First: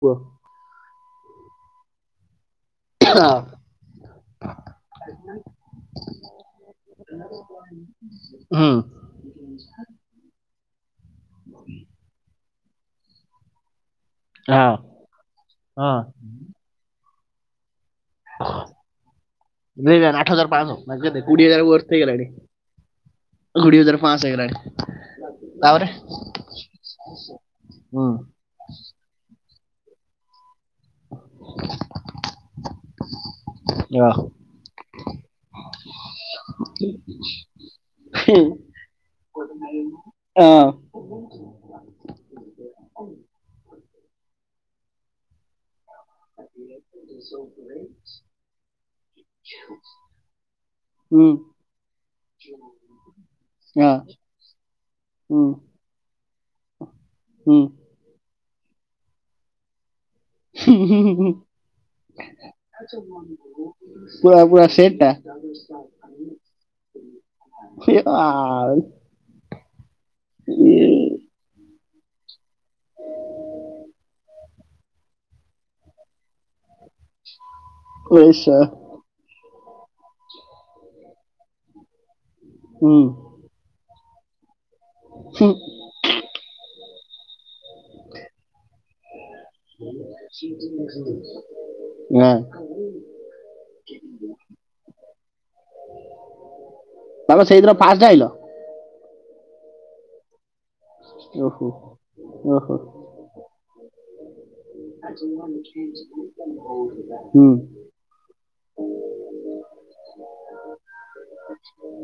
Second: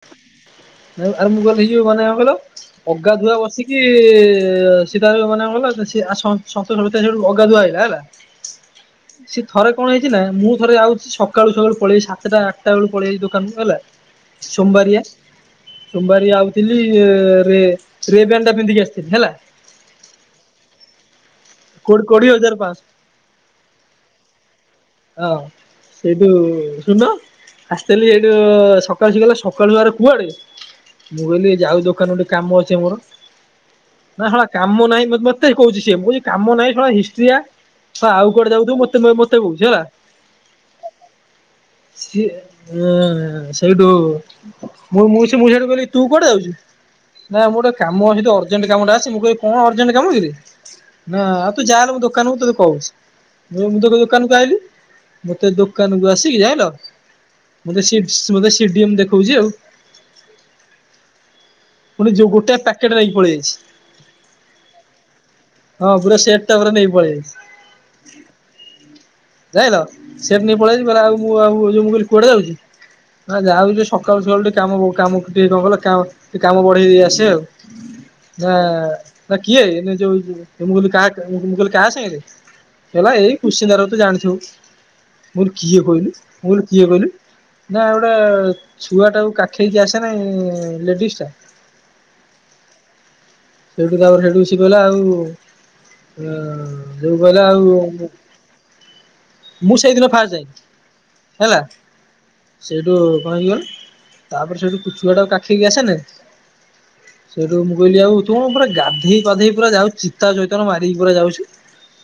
କୁହ। ଆ ମୁଁ କଲ [unintelligible] ହେଯିବ ମାନେ କଣ କହିଲ ଅଗାଧୁଆ ବସିକି ସୀତ ମାନ [unintelligible] ଗଲା ସଷୁ ଅଗାଧ [unintelligible] [unintelligible] ିଲ ହେଲା ହୁଁ ସି ଥରେ କଣ ହେଇଛି ନା ମୁଁ ଥରେ ଯାଉଛି ସକାଳୁ ସକାଳୁ ପଳେଇି ସାତଟା କେତେ ବେଳୁ ପଳେଇାଆଇଛି ଦୋକାନ ହେଲା ହଁ ସୋମବାରିଆ ହଁ ସୋମବାରିଆ ଆଉଥିଲି ରେ ରେବଣ୍ଡା ପିନ୍ଧିକି ଆସିଥିଲ ହେଲା। ଦୁଇ ହଜାର ଆଠ ହଜାର ପାଞ୍ଚଶହ ନା କେତେ କୋଡିଏ ହଜାର କୁ ବର୍ଷ କୋଡି ହେଇଗଲାଣି କୋଡିଏ ହଜାର ପାଞ୍ଚଶହ କୋଡିଏ ହଜାର ପାଁସ ହେଇଗଲାଣି। ହଁ ତାପରେ ସେଇଠୁ ଶୁଣ ଆସିଥିଲି ହୁଁ ସେଇଠୁ ସକାଳ ଗଲେ ସକ ସକାଳୁ କୁଆଡେ, ମୁଁ କହିଲି ଯାଉ ଦୋକାନ ଟିକେ କାମ ଅଛି ଆମର ହଁ ନା! ! ! ! ! ! ! ! ! ! କାମ ନାହିଁ ମତେ କହୁଛି ସିଏ ମୁଛି କାମ ନାହିଁ! ! ! ! ! ! ! ! ! ! ! ! ! ! ! ! ! ! ! ! ! ! ! ! ! ! ! ! ! ! ଆଉ କୁଆଡେ ଯାଉଛୁ ମତେ ମତେ କହୁଛି। [unintelligible] ବୁଝଲା ସିଏ ସେଇଠୁ ମୁଁ ମୁଁ ସେ [unintelligible] ମୁଝାଡୁ ଗଲି ତୁ କୁଆଡେ ଯାଉଛୁ? ନାଁ ମୁଁ ଗୋଟେ କାମ ଅଛିଠି ଅର୍ଜେଣ୍ଟ କାମ ଟା ଆସି ମୁଁ କ କଣ ଅର୍ଜେଣ୍ଟ କାମ କିରେ? ନା ହୁଁ ଆଉ ତୁ ଯା ମୁଁ ଦୋକାନକୁ ତତେ କହୁଛି ମୁଁ ତୋ ହଁ ଦୋକାନ ହୁଁ ମତେ ଦୋକାନକୁ ଆସିକି ଯାଇଲ ହୁଁ ମତେ [unintelligible] ମୋତେ ସିଡ଼ିଏମ୍ ଦେଖାଉଛି ଆଉ ହୁଁ ହୁଁ ହୁଁ ହୁଁ। ପୁଣି ଯୋଉ ପା ଗୋଟାଏ ପ୍ୟାକେଟ ନେଇକି ପଳେଇ ଯାଇଛି। ପୁରା ପୁରା ସେଟ୍ ଟା ନେଇ ପଳେଇ ଆସିଛି ଆଉ। ଯାଇଲ ସେଠି ନେଇ ପଳେଇ ଆଇଛି ଆଉ ମୁଁ ମୁଁ କହିଲି କୁଆଡେ ଯାଉଛି ନା ଯାହା ହଉଛି ସକାଳୁ ସକାଳୁ ଟିକେ କାମ କାମ ଟିକେ କଣ କ କାମ ଟିକେ କାମ ବଢେଇ ଦେଇ ଆସେ ଆଉ ପଇସା ନା କିଏ ଯୋଉଁ କା କହିଲି କାହା ସାଙ୍ଗରେ ହୁଁ ହେଲା ଏଇ [unintelligible] କୁିସିନ୍ଦା ତ ଜାଣିଛ। ମୁଁ ହଁ କହିଲି କିଏ କହିଲୁ ମୁଁ କହିଲି କିଏ କହିଲୁ? ନା ଗୋଟେ ଛୁଆ ଟା କାଖେଇକି ଆସେ ନାଇଁ ଲେଡିଜ ନାଁ। ସେଇଠୁ ତାପରେ ସେଇଠୁ ସେ କହିଲା ଆଉ ଯେକୁ ତମେ କହିଲା ସେଇଦିନ ଆଉ ଫାଷ୍ଟ [inaudible] ମୁଁ ସେଇଦିନ ଫାଷ୍ଟ ଯାଇି ହେଲା ଓହୋ ଓହୋ ସେଇଠୁ କଣ [unintelligible] ହେଇିଗଲେ? ସେଠୁ କୁ ଛୁଆ ଟାକୁ କାଖେଇକି ଆସେ ନାହିଁ ହୁଁ ସେଇଠୁ ମୁଁ କହିଲି ଆଉ ତୁ ପୁରା, ଗାଧେଇ ପାଧେଇ ପୁରା ଯାଉ, ଚିତା ଚୈତନ ମାରିକି ପୁରା ଯାଉଛି।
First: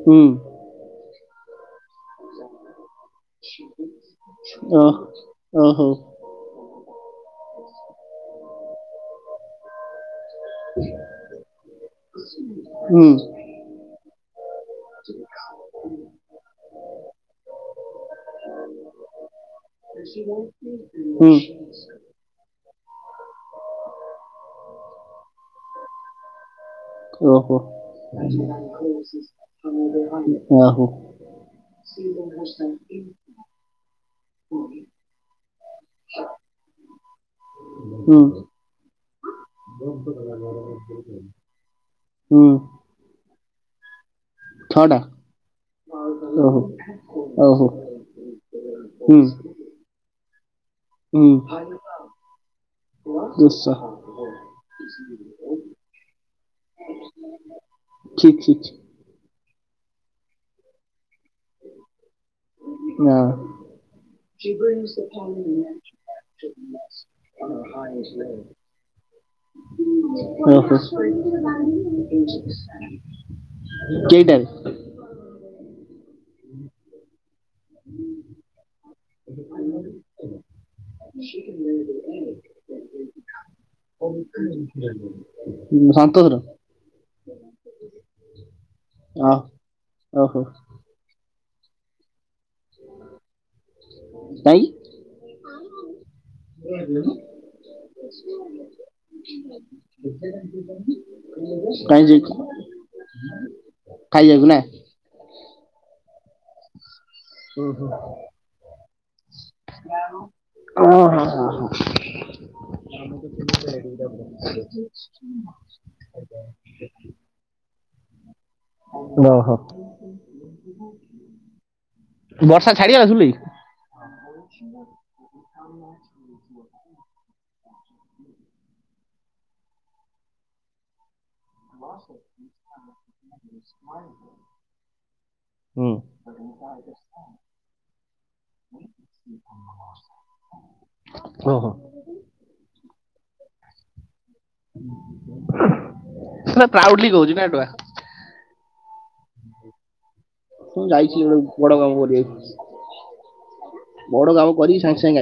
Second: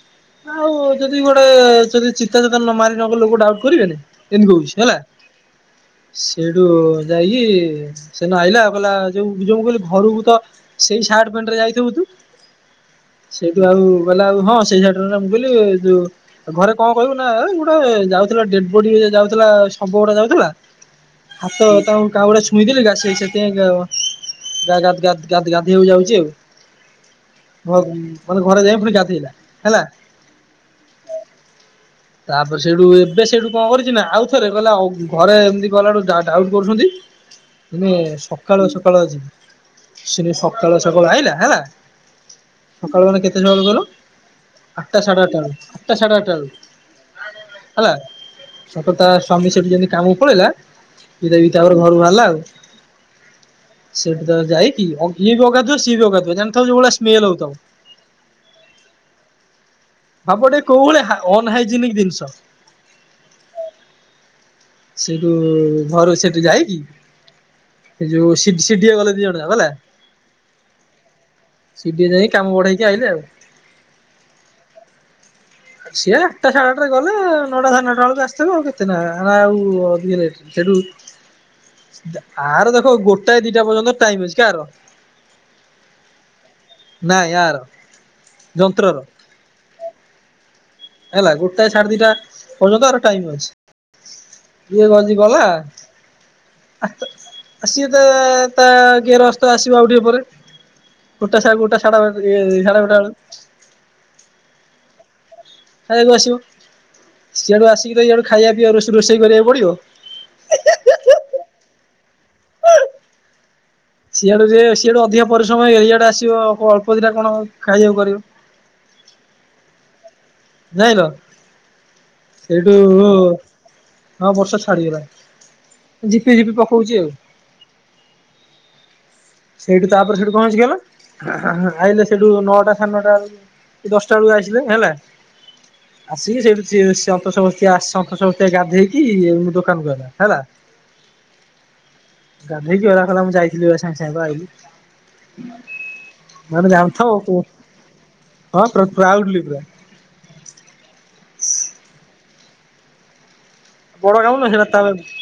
ହୁଁ ଆଉ ଯଦି ଦି ଗୋଟେ ଯଦି ଚିତା ଚିତା ନ ମାରି ନ ଗଲେ! ଲୋକ ଡାଉଟ୍ କରିବେନି। ଏମିତି କଉଛି ଓ ହେଲା। ଓହୋ ସେଠୁ ଯାଇକି, ସେ ନ ଆଇଲା ଆଉ କହିଲା, ଯୋଉ ଯୋଉ କହିଲି ଘରକୁ ତ ସେଇ ସାଟ୍ ପେଣ୍ଟ ରେ ଯାଇଥିବୁ ତୁ? ହୁଁ ସେଇଠୁ ଆଉ କଲା ଆଉ ହଁ, ସେଇ ସାଟ୍ ରେ, ମୁଁ କହିଲି ଯୋଉ ଘରେ କଣ କହିବୁ ନା ଏ ଗୁଟେ ଏ ଯାଉଥିଲା, ଡେଡ୍ ବଡି ଯାଉଥିଲା, ଶବଗଡେ ଯାଉଥିଲା। ହୁଁ ହାତ ତା ମୁଁ କାଉଡ଼ା ଛୁଇଁ ଦେଲି। ଯା ସେଇ ସେଥିଆଇଁ ଗା-ଗାଧ ଗାଧ ଗାଧ ଗାଧେଇଆକୁ ଯାଉଛି ଆଉ। ହଁ ଓହୋ! ମାନେ ଘରେ ଯାଇ ପୁଣି ଗାଧେଇଲା ହେଲା। ଆହୋ ତା'ପରେ ସେଇଠୁ ଏବେ ସେଇଠୁ କଣ କରିଛି ନା! ଆଉ ଥରେ କହିଲା, ଆଉ ଘରେ ଏମିତି ଗଲା ଠୁ ଡାଉଟ୍ କରୁସନ୍ତି। ଦିନେ ହୁଁ ସକାଳୁଆ, ସକାଳୁଆ ଯିବି। ସେନେ ସ ସକାଳ ସକାଳୁଆଇଲା ହେଲା। ହୁଁ ସକାଳୁ ମାନେ କେତେ ସକାଳୁ କଲୁ? ଛଅଟା ଆଟ୍ଟା ସାଢ଼େ ଆଟାଳୁ, ଆଟ୍ଟା ସାଢ଼େ ଆଟାଳୁ ଓହୋ ଓହୋ ହେଲା, ସତ ତା ହୁଁ ସ୍ୱାମୀ ସେଠି ଯେମିତି କାମକୁ ହୁଁ ଏଇଟା ବି ତାପରେ ଘରୁ ବାହାରଲା ଆଉ। ଦୁଶ ସେଠି ତ ଯାଇକି ଅ ଗାଧୁଆ ସିଏବି ଆଗାଧୁଆ ଜାଣିଥିବ, ଯଉଁଭଳିଆ ସ୍ମେଲ ହଉଥିବ ଠିକ୍ ଠିକ୍ ହବ, ଟିକେ କୋଉ ଭଳିଆ ଅନହାଇଜେନିକ ଜିନିଷ। ନାଁ। ଜୀବନ ସଫ ସେଇଠୁ ନି ଘରୁ ସେଠି ଯାଇକି ସେ ଯୋଉ ସିଡିଏ ଗଲେ ଦି ଜଣ ଯାକ ହେଲା। [inaudible] ଓ ହ! ସିଡିଏ ଯାଇ କାମ ବଢେଇକି ଆଇଲେ ଆଉ। କେଇଟାରେ? ସିଏ ଆଟ୍ଟା ସାଢେ ଆଟାରେ ଗଲେ-ଏ। ନଟା ସାଢନଟା ଅଳକୁ ଆସିଥିବେ ଆଉ। କେତେନା ଆଉ ଅଧିକ ରେଟ୍। ସେଠୁ ଆର ଦେଖ! ଗୋଟାଏ ଦି ଟା ପର୍ଯ୍ୟନ୍ତ ଟାଇମ୍ ଅଛି। କାର? ସନ୍ତୋଷର ନାଇଁ ୟାର, ଯନ୍ତ୍ରର। ଅ ଓହୋ ଗୋଟାଏ ସାଢେ ଦିଟା ପର୍ଯ୍ୟନ୍ତ ଆର ଟାଇମ୍ ଅଛି। କାଇଁ କିଏ ଗଜି ଗଲାଁ? [inaudible] ଆସିବେ ତ-ତା କିଏ ରସ୍ ଆସିବ ଆଉ ଟିଏ ପରେ। ଗୋଟା ସା ଗୋଟା ସଢା ଇଏ ଏଇ ସାଢ଼େ ଗୋଟାଆଳୁ ଖାଇଯିବାକୁ ନା ଖାଇଆକୁ ଆସିବ। ସିଆଡୁ ଆସିକି ତ ଇଆଡୁ ଖାଇବା ପିଇଆ ରୋଷ ଓ ହଁ ହଁ ହଁ। ସିଆଡୁ ଯେ! ସିଆଡୁ ଅଧିକ ପରିଶ୍ରମ ହେଇ, ଇଆଡେ ଆସିବ ଅଳ୍ପ ଦିଟା କଣ ଖାଇବାକୁ? କରିବ। ଓ ହୋ! [inaudible] ବର୍ଷା ସେଇଠୁ-ଉ ଛାଡିଗଲା ସୁଲେଇ ହଁ ବର୍ଷା ଛାଡିଗଲାଣି। ଝିପି ଝିପି ପକଉଛି ଆଉ। ସେଇଠୁ ତା'ପରେ ସେଇଠି କଣହେଇଛି କହିଲ? ଆଇଲେ ସେଠୁ ନଅଟା ସାଢ଼େ ନଅଟା ବେଳକୁ କି ଦଶଟା ବେଳକୁ ଆସିଲେ ହେଲା। ହୁଁ ଆସିକି ସେଠୁ ସିଏ ସନ୍ତୋଷ ବସ୍ତିଆ, ସନ୍ତୋଷ ବସ୍ତିଆ ଗାଧେଇକି, ଦୋକାନକୁ ଗଲା ହେଲା। ହଁ ଗାଧେଇକି ଗଲା। ଖଲା ମୁଁ ଯାଇଥିଲି ବା ଏ ସାଙ୍ଗେ ସାଙ୍ଗେ ଆଇଲି। ସେଟା ମାଡ ପ୍ରାଉଡଲି ଜାଣୁଥିବ। କହୁଛି କୋ ନା ଟୁଆ ହଁ। ପୁରା ପ୍ରାଉଡ଼୍ଲି ପୁରା। ମୁଁ ଯାଇଥିଲି। ଗୋଟେ ବଡ କାମ କରିବାକୁ। ବଡ ନୁହଁ କାମ ସେଇଟା କରି ତା ସାଙ୍ଗେ ସାଙ୍ଗେ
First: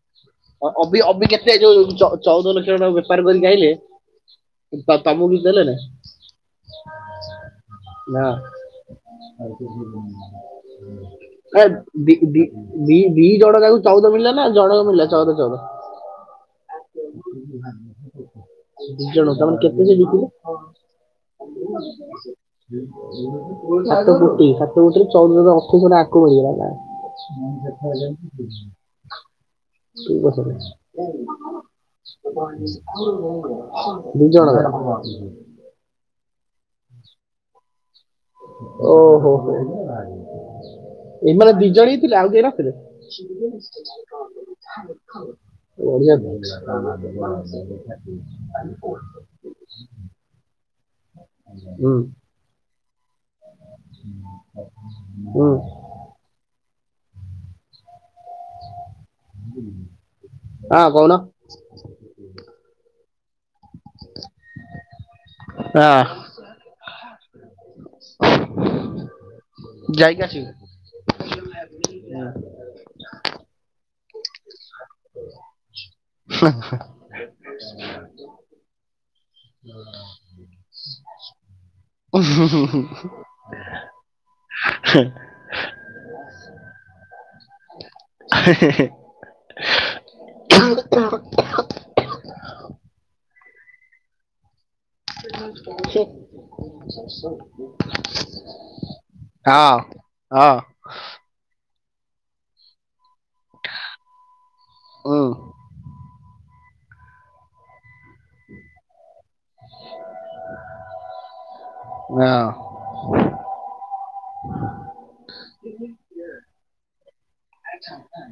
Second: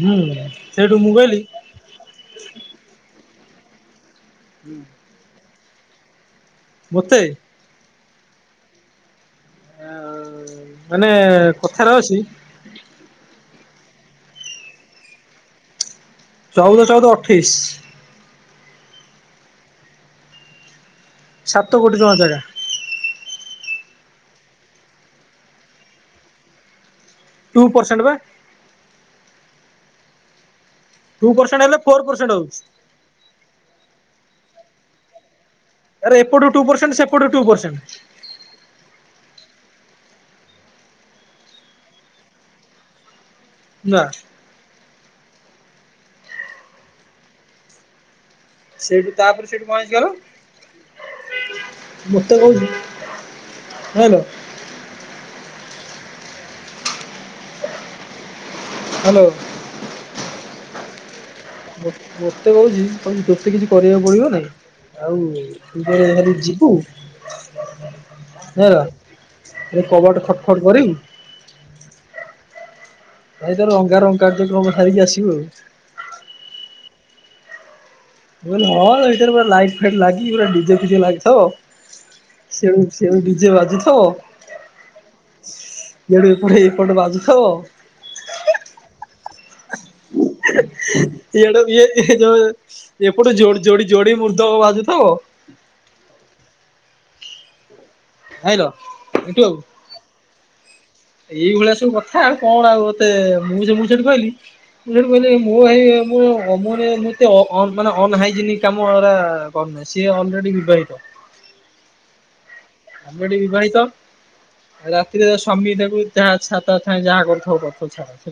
ହୁଁ ସେଇଠୁ ଅବି ମୁଁ ଅବି କହିଲି କେତେ! ଯୋଉ ଚଉଦ ଲକ୍ଷ ଟଙ୍କା ବେପାର କରିକି ଗାଇଲେ, ତା ତମକୁ କିଛି ଦେଲେନା! ମୋତେ? ମାନେ କଥାରେ ଅଛି ନା। ଦି ଦି ଜଣ ଯାହାକୁ ଚଉଦ ମିଳିଲା ନା ଜଣ ମିଳିଲା ଚଉଦ ଚଉଦ? ଚଉଦ ଚଉଦ ଅଠେଇଶ ଦୁ ଜଣ ତମ କେତେ ସେ ଜିତିଲେ? [inaudible] ସାତ କୋଟି ଟଙ୍କା ଜାଗା ସାତ କୋଟି ସାତ କୋଟି ଚଉଦ ଅଠେଇଶ ଆକୁ ମିଳିଲା ନା? ଟୁ ପରସେଣ୍ଟ ବା ଟୁ ପରସେଣ୍ଟ [unintelligible] ହେଲେ ଫୋର ପରସେଣ୍ଟ ହଉଛି। ଆରେ [inaudible] ଏପଟୁ ଟୁ ପର୍ସେଣ୍ଟ୍ ସେପଟରେ ଟୁ ପର୍ଷେଣ୍ଟ। ଓହୋ ହୋ ହୋ ଏଇ ମାନେ ଦିଜଣ ହିଁ ପିଲା ଆଉ କେହି ନଥିଲେ? ନା [unintelligible] ବଢିଆ । ସେଇଠୁ ତାପରେ ସେଇଠୁ କଣ ହେଇଚି କହିଲ, ହୁଁ ମତେ କହୁଛି ହ୍ୟାଲୋ ହୁଁ। ହ୍ୟାଲୋ। ହଁ କୋଉନ। ମୋ ମୋତେ କହୁଛି କୋଉ ଏତେ କିଛି କରିବାକୁ ପଡିବ ନାଇ, ଆଉ ତୁ ହଁ ତୋର ଖାଲି ଯିବୁ [unintelligible] ଏରେ ଯାଇକି କବାଟ ଆସିବୁ। ଖଟ ଖଟ କରି ଭାଇ ତାର ରଙ୍ଗାରଙ୍ଗ କାର୍ଯ୍ୟକ୍ରମ ସାରିକି ଆସିବୁ ଆଉ। [inaudible] ମୁଁ କହିନି ହଁ, ଏଇଥିରେ ପୁରା ଲାଇଟ୍ ଫାଇଟ୍ ଲାଗି ପୁରା ଡିଜେ ଫିଜେ ଲାଗିଥବ। ଡିଜେ ବାଜୁଚି। ହଁ ବ ସେଡୁ ଏଇପଟ ବାଜୁଥବ। [unintelligible] ଏଡ ଇଏ ଏଯୋଉ ଏପଟୁ ଯୋଡି ଯୋଡି ମୁର୍ଦଙ୍ଗ୍ ବାଜୁ [unintelligible] ଆଇଲ ଏନ୍ଥୁ ବାବୁ ହଁ ଏଇ ଭଳିଆ ସୁ କଥା ଆଉ କଣ ଆଉ ଏତେ ମୁଁ ସେ ମୁଁ ସେଠି କହିଲି, ମୁଁ ସେଠି ହୁଁ କହିଲି ମୁଁ ଏଇ ମୁଁ ଅ ମତେ ମତେ ମାନେ ଅନ ହାଇଜେନିକ କାମ ଏରା କରୁନେହିଁ ସେ ଅଲରେଡ଼ି ବିବାହିତ। ଆମର ଏଠି ବିବାହିତ, ରାତିରେ ସ୍ୱାମୀ ତାକୁ ଯାହା ଚ୍ଛା ତାହା ଯାହା କରୁଥାଉ। ତା ସ୍ୱାମୀ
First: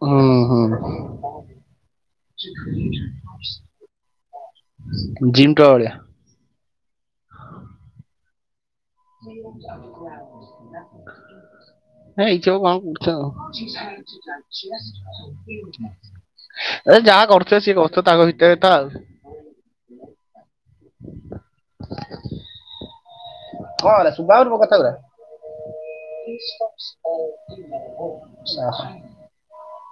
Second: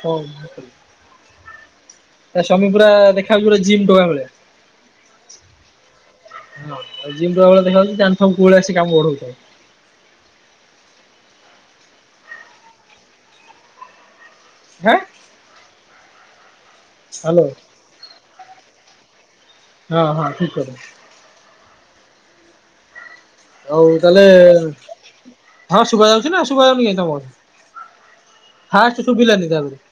ହଁ ହୁଁ ହୁଁ ପୁରା ଦେଖାହଉଚି ପୁରା ଜିମ୍ ଟୋକା ଭଳିଆ। ଜିମ୍ ଟୋକା ଭଳିଆ। ଜିମ୍ ଟୋକା ଭଳିଆ ଦେଖାହଉଛି, ଜାଣୁଥବୁ କୋଉଭଳିଆ ସେ କାମ ବଢଉଛି। [inaudible] ହେ ଏଇଛବ କଣ କରୁଛ ଆଉ। ହାଁ ଯାହା ହ୍ୟାଲୋ କରୁଥିବେ ସିଏ କରୁଥିବେ ତାଙ୍କ ଭିତରେ ତ ଆଉ। ହଁ ହଁ ଠିକ କଥା। ଆଉ କଣ ହେଲା ତାହେଲେ ଶୁଭା ହଉନି ମୋ କଥା ଗୁରା? ହଁ ଶୁଭା ଯାଉଛି ନା ଶୁଭା ଯାଉନି କାହିଁ, ତମ କଥା ଆଃ, ଫାଷ୍ଟ ଶୁଭିଲାନି ତାପରେ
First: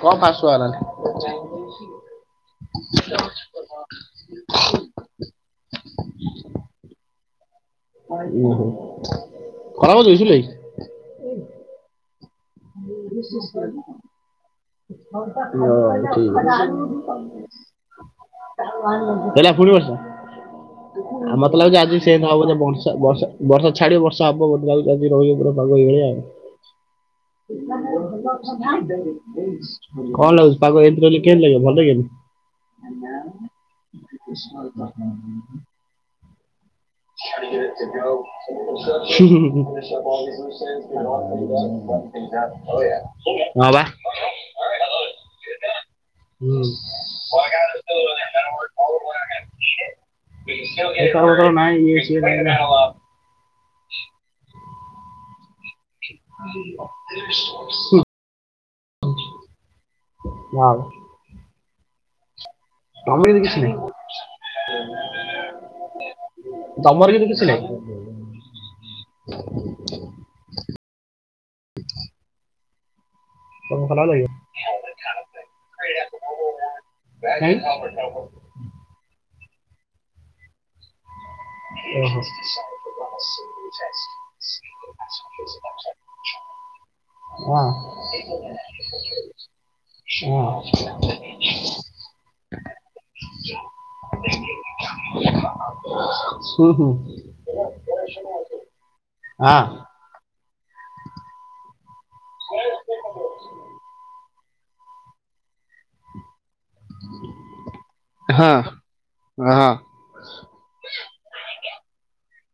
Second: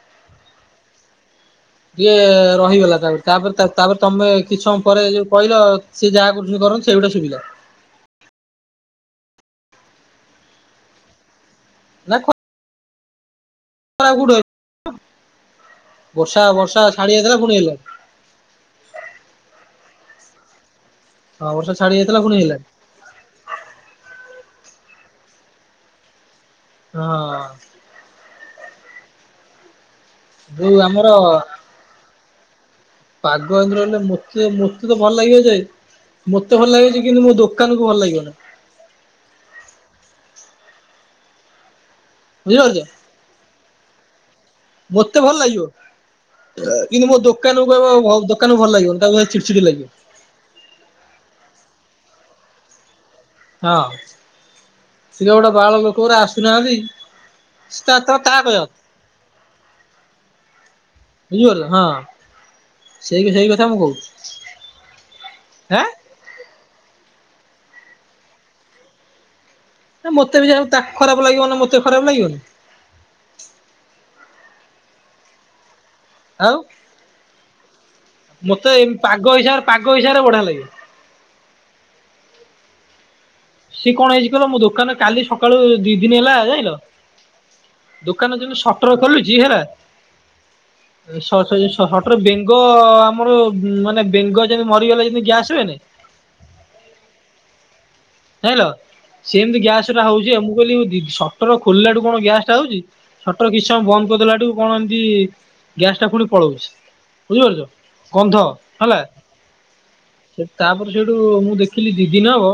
କଣ ଫାଷ୍ଟ ଶୁଭା ହେଲାନି। ଟିକେ ରହିଗଲା, ତାପରେ ତାପରେ ତାପରେ ତମେ କିଛି ସମୟ ପରେ ଯୋଉ କହିଲ ସିଏ ଯାହା କରୁଛନ୍ତି ସେଗୁଡା ଶୁଭିଲା। [unintelligible] ନା [inaudible] କୋଉଠି ହ ବର୍ଷା ଠିକ ଅଛି। ବର୍ଷା ଛାଡି ଯାଇଥିଲା ପୁଣି ହେଲାଣି ପିଲା ପୁଣି ବର୍ଷ ଆ ହଁ ମତେ ବର୍ଷା ଲାଗୁଚି, ଛାଡି ଆଜି ଯାଇଥିଲା ସେମ୍ ପୁଣି ହବ ହେଲାଣି ବର୍ଷା ବର୍ଷା ବର୍ଷା ଛାଡିବ ବର୍ଷା ହବ ବୋଧ୍ ପୁରା ଏଇ ଆଜି ରହିବ ପୁରା ପାଗ ଏଇଭଳିଆ ଆଉ। ହଁ ଅ। [unintelligible] କଣ ଲାଗୁଚି? ପାଗ ଏମିତି ଯୋଉ ରହିଲେ ଆମର କେମିତି ଲାଗିବ? ଭଲ ଲାଗିବନି। ପାଗ ଏମିତି ରହିଲେ ମୋତେ ମୋତେ ତ ଭଲ ଲାଗିବ ଯେ, ମୋତେ ଭଲ ଲାଗିବ ଯେ କିନ୍ତୁ ମୋ ଦୋକାନକୁ [unintelligible] ଭଲ ଲାଗିବନି ହୁଁ ହୁଁ ହୁଁ ହୁଁ। [inaudible] ବୁଝିପାରୁଛ ହଁ ବା। ମୋତେ ଭଲ ହୁଁ। ଲାଗିବ। କିନ୍ତୁ ମୋ ଦୋକାନକୁ ଆଉ [unintelligible] ଦୋକାନକୁ ଭଲ ଲାଗିବନି ତାକୁ ଚିଡ୍ ଚିଡ୍ ଲାଗିବ। ନାଇ ଇଏ ସିଏ। ହଁ ସେଟାଗୋଟେ। ବାଳ ଲୋକଗୁରା ଆସୁନାହାନ୍ତି। ସେ ତାଥର ତା କହିଆ କଥା। ନା। ହଁ। ବୁଝିପାରିଲ ହଁ। ତମେ ସେଇ କି ସେଇ କିଛି କଥା ମୁଁ ନାହିଁ କହୁଛି ଆଁ । ତମର ବି କିଏ କିଛ୍ ଛି ନାହିଁ। ଏ ମୋତେ ବି ଯାହାହଉ ତାକୁ ଖରାପ ଲାଗିବ ନା ମୋତେ ଖରାପ ଲାଗିବନି। ହଉ ଛ ଆଉ ଓହୋ ମୋତେ ଏମ୍ ପାଗ ହିସାବରେ ପାଗ ହିସାବରେ ବଢିଆ ଲାଗେ। ଓ ହୋ। ସିଏ କଣ ହେଇଚି କହିଲ ମୋ ଦୋକାନ କାଲି ସକାଳୁ ଦି ଦିନ ହେଲା ଯାଇଁଲ? ହଁ ଦୋକାନ ଯେମତି ସଟର୍ ଖୋଲିଚି ହେଲା ହଁ ଏ ସଟ୍ [unintelligible] ସଟରେର ବେଙ୍ଗ ଆମର ମାନେ ବେଙ୍ଗ ଯେମିତି ମରିଗଲେ ଏଇଖିନି ଗ୍ୟାସ ହୁଏନି। ହୁଁ ହୁଁ ଯାଇଁଲ ସେମତି ଗ୍ୟାସ ହଁ ଟା ହଉଚି ଆଉ ମୁ କୋଇଲି ମୁଁ ଦି ସଟର ଖୋଲିଲା ଠୁ କଣ ଗ୍ୟାସ୍ ଟା ହଉଚି। ସଟର କିଛି ସମୟ ବନ୍ଦ କରିଦେଲା ଠୁ କଣ ଏମତି? ଗ୍ୟାସ ଟା ଫୁଣି ପଳଉଚି ବୁଝିପାରୁଚ। ଗନ୍ଧ ହଁ ହେଲା। ହଁ ସେ ତାପରେ ସେଇଠୁ ମୁଁ ଦେଖିଲି ଦି ଦିନ ହବ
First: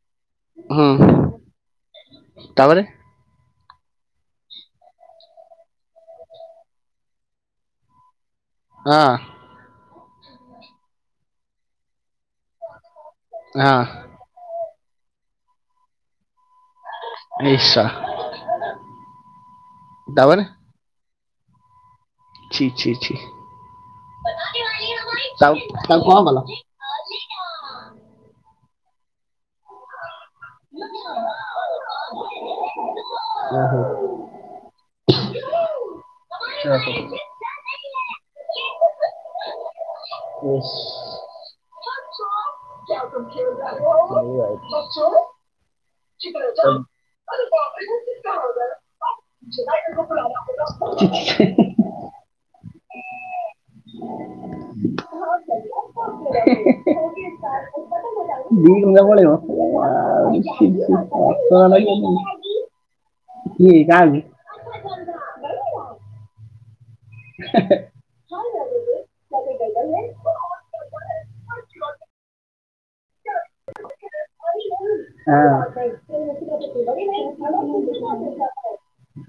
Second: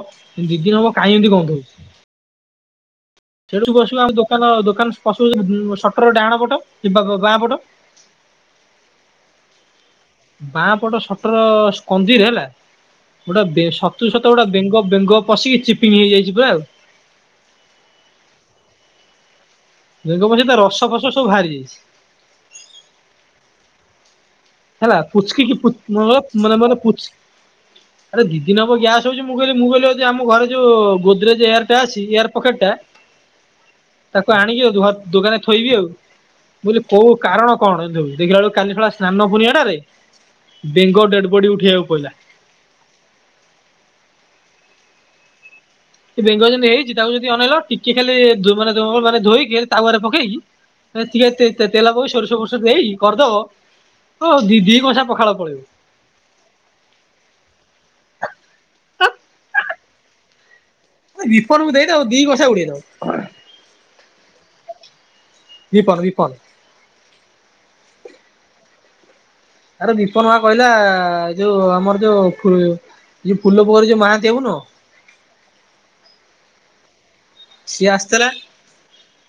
ଦି ଦିନ ହବ ହୁଁ କାଇଁ ଏମତି ଗନ୍ଧଉଚି। ତାପରେ ସେଉଠୁ ବସିବ ଆମ ଦୋକାନ ଦୋକାନ ପସୁ ପସୁ ଉଁ ସଟରର ଡାହାଣ ପଟ କିମ୍ବା ବାଁ ପଟ। ହଁ। ବାଁ ପଟ ସଟର ସ୍କନ୍ଦିରେ ହେଲା ଗୋଟେ ବେ ହଁ ସତୁକୁ ସତ ଗୋଟେ ବେଙ୍ଗ ବେଙ୍ଗ ପଶିକି ଚିପିଙ୍ଗ୍ ହେଇଯାଇଚି ପୁରା ଆଉ। ନିଶା। ବେଙ୍ଗ ପସି ତା ରସ ଫସ ସବୁ ଭାଆରି ଯାଇଛି। ଛି ଛିି ଛିି। ହେଲା ପୁଚକି କି ପୁଚ୍ କଣ କଲ [unintelligible] ମାନେ ମୋର ପୁଚ୍ ଆରେ ଦି ଦିନ ହବ ଗ୍ୟାସ୍। ତୁ ଭାବୁଚୁ ମୁଁ କହିଲି ମୁଁ କହିଲି ଆଉ ଯିଏ ଆମ ଘରେ ଯୋଉ ଗୋଦରେଜ ଏୟାର ଟା ଅଛି ଏୟାର ପକେଟ ଟା। ଓହୋ ତାକୁ ଆଣିକି ଆଉ ଘର୍ ଦୋକାନରେ ଥୋଇବି ଆଉ। ବୁଝିଲି କୋଉ କାରଣ କଣ ଏମତି ହଉଚି ଦେଖିଲା ବଳକୁ କାଲି ଶଳା ସ୍ନାନ କୁଣିଆଟାରେ ଇସ୍। ବେଙ୍ଗ ଡେଡ୍ ବଡି ଉଠେଇବାକୁ ପଇଲା। ସେ ବେଙ୍ଗ ଯେମତି ହେଇଚି ତାକୁ ଯଦି ଅନେଇଲ ଟିକେ ଖାଲି [unintelligible] ମାନେ ଧୋଇକି ହେଲେ ତାୱା ରେ ପକେଇକି? ଟିକେ ତେ ତେ ତେଲ ପକେଇ ସୋରିଷ ଫୋରିଷ ଦେଇ କରିଦବ। ଓ ଦି ଦି କଂସା ପଖାଳ ପଳେଇବ। ଦି କଂସା ପଳେଇବ [unintelligible] ଆଉ ଏ ବିପନୁ କୁ ଦେଇଦବୁ ଦି କଂସା ଉଡେଇଦବ। କିଏ କାହାକୁ ବିପନ ବିପନ ହେଁ ହେଁ। ଆରେ ବିପନ ମା କହିଲା, ଯୋଉ ଆମର ଯୋଉ ଯୋଉ ଫୁଲ ପୋଖରୀ ଯୋଉ ମାହାନ୍ତି ବାବୁ ହଁ ନୁହଁ [unintelligible] ସିଏ ଆସିଥିଲା।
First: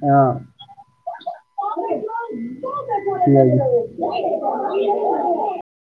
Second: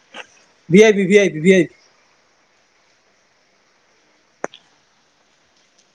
ହଁ V I P V I P V I EP. [inaudible]